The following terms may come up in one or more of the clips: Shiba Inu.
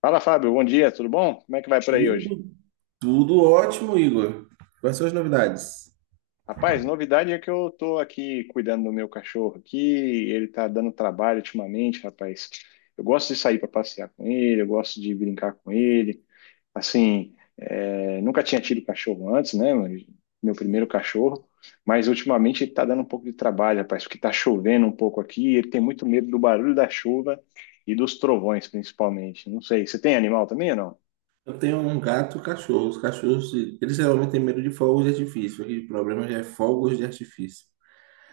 Fala, Fábio. Bom dia, tudo bom? Como é que vai por aí hoje? Tudo, tudo ótimo, Igor. Quais são as novidades? Rapaz, novidade é que eu tô aqui cuidando do meu cachorro aqui, ele tá dando trabalho ultimamente, rapaz. Eu gosto de sair para passear com ele, eu gosto de brincar com ele. Assim, é, nunca tinha tido cachorro antes, né? Mas meu primeiro cachorro, mas ultimamente ele tá dando um pouco de trabalho, rapaz, porque tá chovendo um pouco aqui, ele tem muito medo do barulho da chuva e dos trovões, principalmente. Não sei, você tem animal também ou não? Eu tenho um gato e um cachorro. Os cachorros, eles geralmente têm medo de fogos de artifício. Aqui o problema já é fogos de artifício.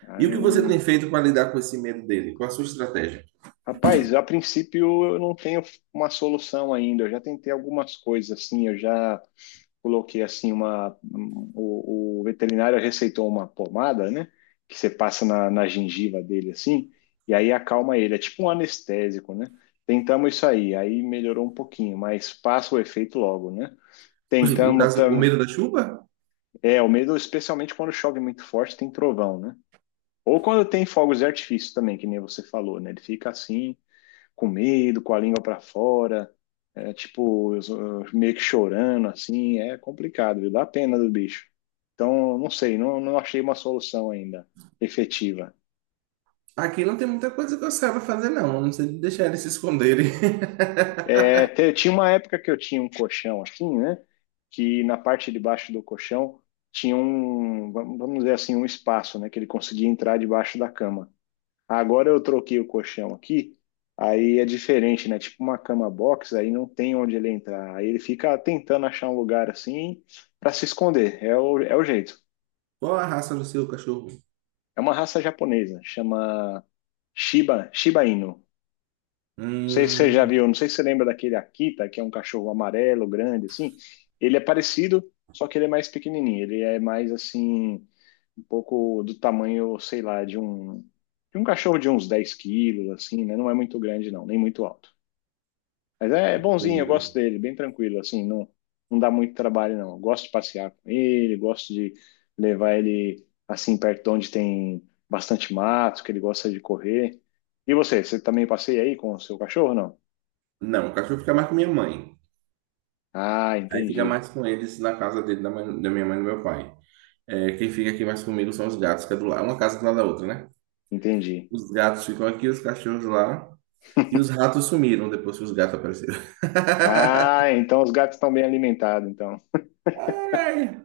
Ah, E o que você tem feito para lidar com esse medo dele? Qual a sua estratégia? rapaz, a princípio eu não tenho uma solução ainda. Eu já tentei algumas coisas assim, eu já coloquei assim o veterinário receitou uma pomada, né, que você passa na gengiva dele assim, e aí acalma ele. É tipo um anestésico, né? Tentamos isso aí, aí melhorou um pouquinho, mas passa o efeito logo, né? Poxa, no Tentamos caso, o tam... medo da chuva? É, o medo especialmente quando chove muito forte, tem trovão, né? Ou quando tem fogos de artifício também, que nem você falou, né? Ele fica assim com medo, com a língua para fora, é, tipo, eu meio que chorando, assim, é complicado, viu? Dá pena do bicho. Então, não sei, não, não achei uma solução ainda efetiva. Aqui não tem muita coisa que eu saiba fazer, não. A não ser deixar eles se esconderem. É, tinha uma época que eu tinha um colchão assim, né? Que na parte de baixo do colchão tinha um, vamos dizer assim, um espaço, né? Que ele conseguia entrar debaixo da cama. Agora eu troquei o colchão aqui, aí é diferente, né? Tipo uma cama box, aí não tem onde ele entrar. Aí ele fica tentando achar um lugar assim para se esconder. É o jeito. Qual a raça do seu cachorro? É uma raça japonesa, chama Shiba, Shiba Inu. Não sei se você já Hum, viu, não sei se você lembra daquele Akita, que é um cachorro amarelo, grande, assim. Ele é parecido, só que ele é mais pequenininho. Ele é mais assim, um pouco do tamanho, sei lá, de um cachorro de uns 10 quilos, assim, né? Não é muito grande, não, nem muito alto. Mas é não bonzinho, eu gosto lembro. dele, bem tranquilo, assim, não, não dá muito trabalho, não. Eu gosto de passear com ele, gosto de levar ele, assim, perto de onde tem bastante mato, que ele gosta de correr. E você também passeia aí com o seu cachorro, não? Não, o cachorro fica mais com minha mãe. Ah, Aí fica entendi, mais com eles na casa dele, da minha mãe e do meu pai. É, quem fica aqui mais comigo são os gatos, que é do lado, uma casa do lado da outra, né? entendi. Os gatos ficam aqui, os cachorros lá. E os ratos sumiram depois que os gatos apareceram. Ah, então os gatos estão bem alimentados, então. Ai,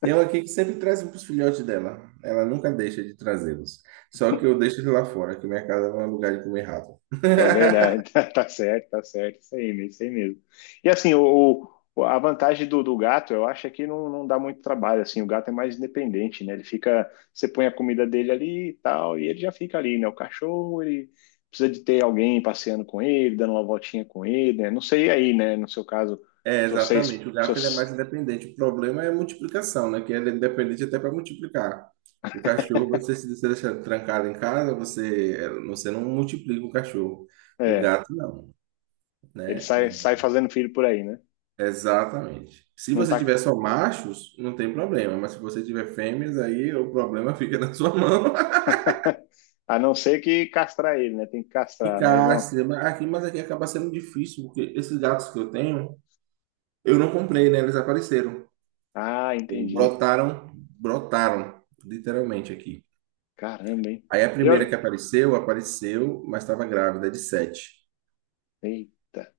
tem um aqui que sempre traz para os filhotes dela. Ela nunca deixa de trazê-los. Só que eu deixo ele lá fora, que minha casa não é lugar de comer rato. É verdade, tá certo, isso aí mesmo. E assim, a vantagem do gato, eu acho é que não, não dá muito trabalho, assim, o gato é mais independente, né? Ele fica, você põe a comida dele ali e tal, e ele já fica ali, né? O cachorro, ele precisa de ter alguém passeando com ele, dando uma voltinha com ele, né? Não sei aí, né? No seu caso, É, se vocês, exatamente. O se gato ele é mais vocês- independente. O problema é a multiplicação, né? Que ele é independente até para multiplicar. O cachorro, você se você deixar trancado em casa, você, é, você não multiplica o cachorro. O é, gato, não, ele né? É, sai, sai fazendo filho por aí, né? exatamente. Se Não você tá, tiver só machos, não tem problema. Mas se você tiver fêmeas, aí o problema fica na sua mão. a não ser que castrar ele, né? Tem que Que castrar, mas vão. cástia, mas aqui acaba sendo difícil, porque esses gatos que eu tenho, eu não comprei, né? Eles apareceram. Ah, entendi. Brotaram, brotaram, literalmente aqui. Caramba, hein? Aí a E primeira que olha. apareceu, apareceu, mas estava grávida é de sete. Eita.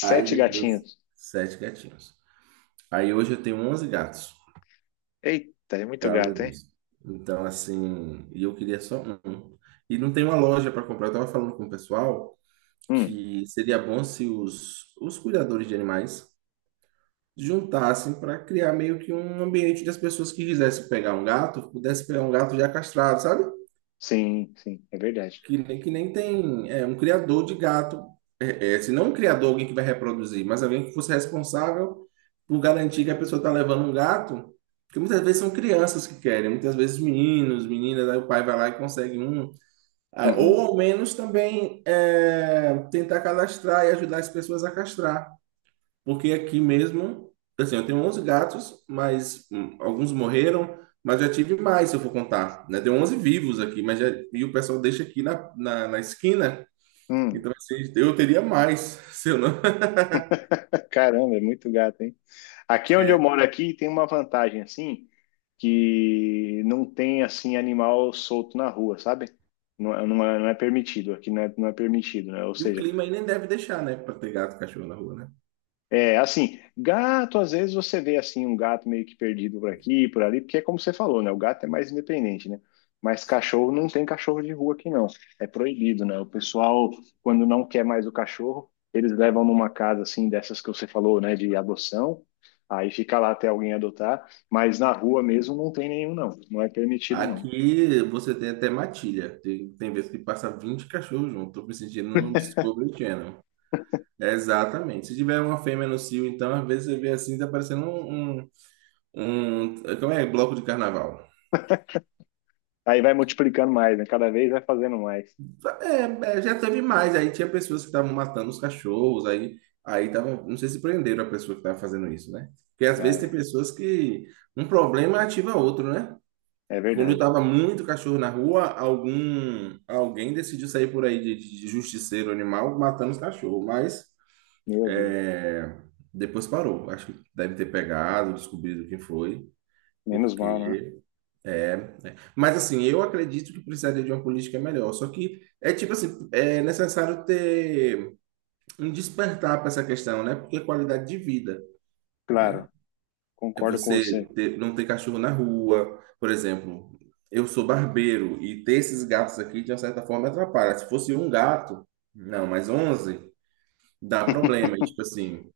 Aí depois, gatinhos. sete gatinhos. Aí hoje eu tenho 11 gatos, Eita, é por muito causa gato, hein? disso. Então, assim, e eu queria só um. E não tem uma loja para comprar. Eu estava falando com o pessoal Hum, que seria bom se os, os cuidadores de animais juntassem para criar meio que um ambiente onde as pessoas que quisessem pegar um gato, pudessem pegar um gato já castrado, sabe? sim, sim, é verdade. Que nem tem é, um criador de gato. É, é, se não um criador, alguém que vai reproduzir, mas alguém que fosse responsável por garantir que a pessoa está levando um gato. Porque muitas vezes são crianças que querem, muitas vezes meninos, meninas, aí o pai vai lá e consegue um. Ah, Uhum. ou ao menos também é, tentar cadastrar e ajudar as pessoas a castrar. Porque aqui mesmo, assim, eu tenho 11 gatos, mas alguns morreram, mas já tive mais, se eu for contar, né? Tem 11 vivos aqui, mas já, e o pessoal deixa aqui na esquina, Hum. então assim, eu teria mais, se eu não... Caramba, é muito gato, hein? Aqui onde eu é. moro aqui tem uma vantagem assim, que não tem assim animal solto na rua, sabe? Não, não é, não é permitido, aqui não é, não é permitido, né? Ou E o seja, clima aí nem deve deixar, né, para ter gato e cachorro na rua, né? é, assim, gato, às vezes você vê assim um gato meio que perdido por aqui, por ali, porque é como você falou, né? O gato é mais independente, né? Mas cachorro não tem cachorro de rua aqui não. É proibido, né? O pessoal, quando não quer mais o cachorro, eles levam numa casa assim dessas que você falou, né, de adoção. Aí fica lá até alguém adotar, mas na rua mesmo não tem nenhum não. Não é permitido não. Aqui você tem até matilha, tem, tem vezes que passa 20 cachorros junto, tô me sentindo num Discovery Channel. É, exatamente. Se tiver uma fêmea no cio, então, às vezes você vê assim, tá parecendo um, um, como é? Bloco de carnaval. Aí vai multiplicando mais, né? Cada vez vai fazendo mais. É, é, já teve mais. Aí tinha pessoas que estavam matando os cachorros, aí tava, não sei se prenderam a pessoa que estava fazendo isso, né? Porque às Ah, vezes tem é, pessoas que um problema ativa outro, né? é Quando verdade. tava muito cachorro na rua, algum alguém decidiu sair por aí de justiceiro animal matando os cachorros, mas Meu Deus. é, depois parou. Acho que deve ter pegado, descobrido quem foi, Menos mal, né? porque é, né? Mas assim, eu acredito que precisaria de uma política melhor. Só que é tipo assim, é necessário ter um despertar para essa questão, né? Porque qualidade de vida Claro. é Concordo com você. Não ter cachorro na rua, por exemplo. Eu sou barbeiro e ter esses gatos aqui de uma certa forma me atrapalha. Se fosse um gato, não, mas 11 dá problema, e, tipo assim.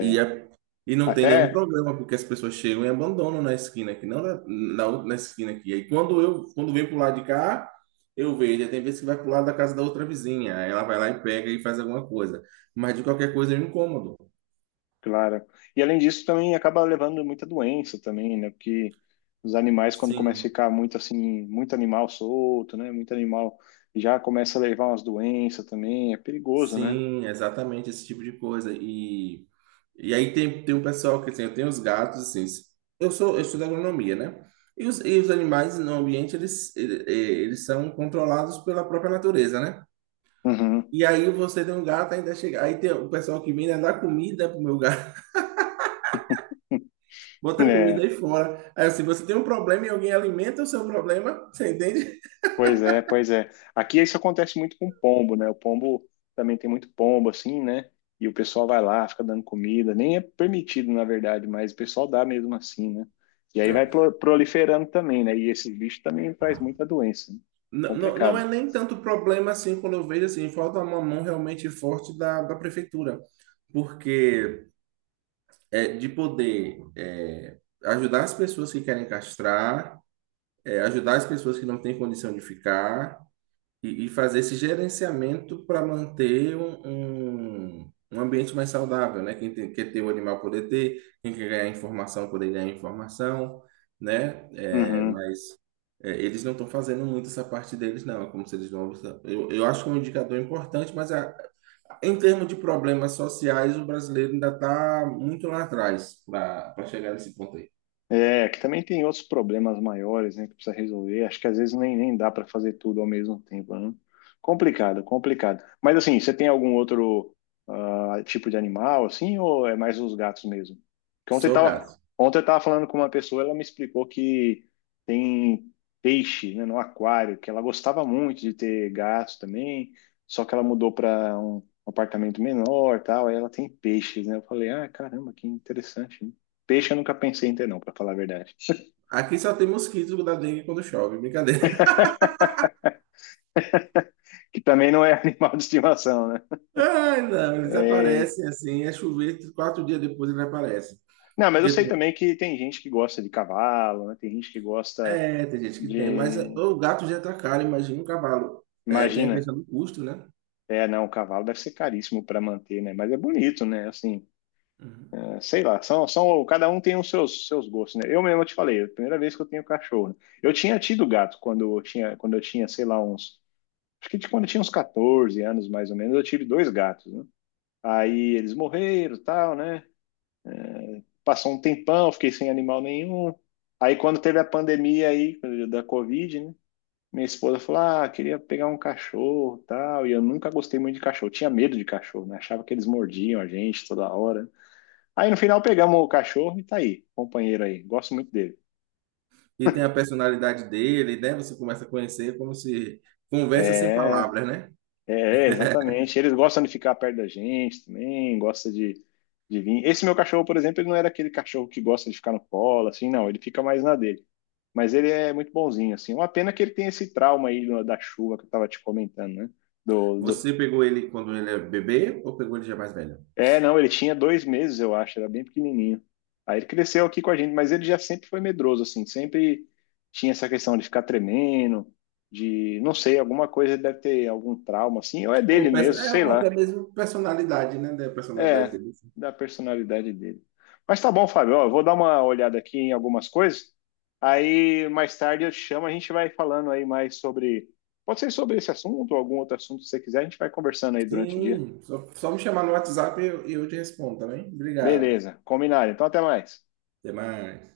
E, é- e É, não tem nenhum até, problema, porque as pessoas chegam e abandonam na esquina aqui, não na na esquina aqui. Aí quando vem pro lado de cá, eu vejo. Aí tem vezes que vai pro lado da casa da outra vizinha. Aí ela vai lá e pega e faz alguma coisa. Mas de qualquer coisa é um incômodo. claro. E além disso, também acaba levando muita doença também, né? Porque os animais, quando começa Sim. a ficar muito assim, muito animal solto, né? Muito animal, já começa a levar umas doenças também, é perigoso, né? Sim, exatamente esse tipo de coisa. E aí tem um pessoal que assim, eu tenho os gatos, assim, eu estudo agronomia, né? E os animais no ambiente, eles são controlados pela própria natureza, né? Uhum. E aí você tem um gato, ainda chega, aí tem o pessoal que vem né, dar comida pro meu gato, bota comida É. aí fora. Aí assim, você tem um problema e alguém alimenta o seu problema, você entende? Pois é, pois é. Aqui isso acontece muito com pombo, né? O pombo também tem muito pombo, assim, né? E o pessoal vai lá, fica dando comida. Nem é permitido, na verdade, mas o pessoal dá mesmo assim, né? E aí vai É. Proliferando também, né? E esse bicho também faz muita doença. Né? Não, não, não Complicado. é nem tanto problema assim quando eu vejo assim, falta uma mão realmente forte da prefeitura. Porque é, de poder é, ajudar as pessoas que querem castrar, é, ajudar as pessoas que não têm condição de ficar e fazer esse gerenciamento para manter um, um ambiente mais saudável, né? Quer ter o animal poder ter, quem quer ganhar informação poder ganhar informação, né? É, Uhum. mas é, eles não estão fazendo muito essa parte deles, não. É como se eles não. Eu acho que é um indicador importante, mas em termos de problemas sociais, o brasileiro ainda está muito lá atrás para chegar nesse ponto aí. É, que também tem outros problemas maiores, né, que precisa resolver. Acho que às vezes nem, nem dá para fazer tudo ao mesmo tempo, né? Complicado, complicado. Mas assim, você tem algum outro ah, tipo de animal, assim, ou é mais os gatos mesmo? Porque Sou gato. ontem eu tava falando com uma pessoa, ela me explicou que tem peixe, né, no aquário, que ela gostava muito de ter gatos também, só que ela mudou para um apartamento menor, tal, aí ela tem peixes, né? Eu falei, ah, caramba, que interessante, peixe eu nunca pensei em ter, não, para falar a verdade. Aqui só tem mosquitos da dengue quando chove, brincadeira. Que também não é animal de estimação, né? Ai, não, eles É, aparecem assim, é chover, 4 dias depois eles aparecem. não, mas eu Porque sei tem, também que tem gente que gosta de cavalo, né? Tem gente que gosta é, tem gente que tem, mas é, de. o gato já tá caro, imagina um cavalo. É, tem a Imagina. questão do custo, né? É, não, o cavalo deve ser caríssimo para manter, né? Mas é bonito, né? Assim, Uhum. é, sei lá, cada um tem os seus, seus gostos, né? Eu mesmo te falei, é a primeira vez que eu tenho cachorro. Né? Eu tinha tido gato quando eu tinha, sei lá, uns. Acho que quando eu tinha uns 14 anos, mais ou menos, eu tive 2 gatos, né? Aí eles morreram, e tal, né? Passou um tempão, fiquei sem animal nenhum. Aí quando teve a pandemia aí da Covid, né? Minha esposa falou: "Ah, queria pegar um cachorro, tal". E eu nunca gostei muito de cachorro, tinha medo de cachorro, né? Achava que eles mordiam a gente toda hora. Aí no final pegamos o cachorro e tá aí, companheiro aí. Gosto muito dele. E tem a personalidade dele, né? Você começa a conhecer como se conversa sem É, palavras, né? é, exatamente. Eles gostam de ficar perto da gente também, gosta de vir. Esse meu cachorro, por exemplo, ele não era aquele cachorro que gosta de ficar no colo, assim, não. Ele fica mais na dele. Mas ele é muito bonzinho, assim. Uma pena que ele tem esse trauma aí da chuva que eu tava te comentando, né? Do, do... Você pegou ele quando ele é bebê ou pegou ele já mais velho? É, não, ele tinha 2 meses, eu acho, era bem pequenininho. Aí ele cresceu aqui com a gente, mas ele já sempre foi medroso, assim. Sempre tinha essa questão de ficar tremendo, de, não sei, alguma coisa deve ter algum trauma, assim. Ou é Ou, dele pe- mesmo, é, sei ou até lá. mesmo personalidade, né? Da personalidade É, dele. da personalidade dele. Mas tá bom, Fábio. Ó, eu vou dar uma olhada aqui em algumas coisas. Aí mais tarde eu te chamo, a gente vai falando aí mais sobre. Pode ser sobre esse assunto ou algum outro assunto que você quiser, a gente vai conversando aí durante o dia. Sim, só me chamar no WhatsApp e eu te respondo, tá bem? Obrigado. Beleza, combinado. Então até mais. Até mais.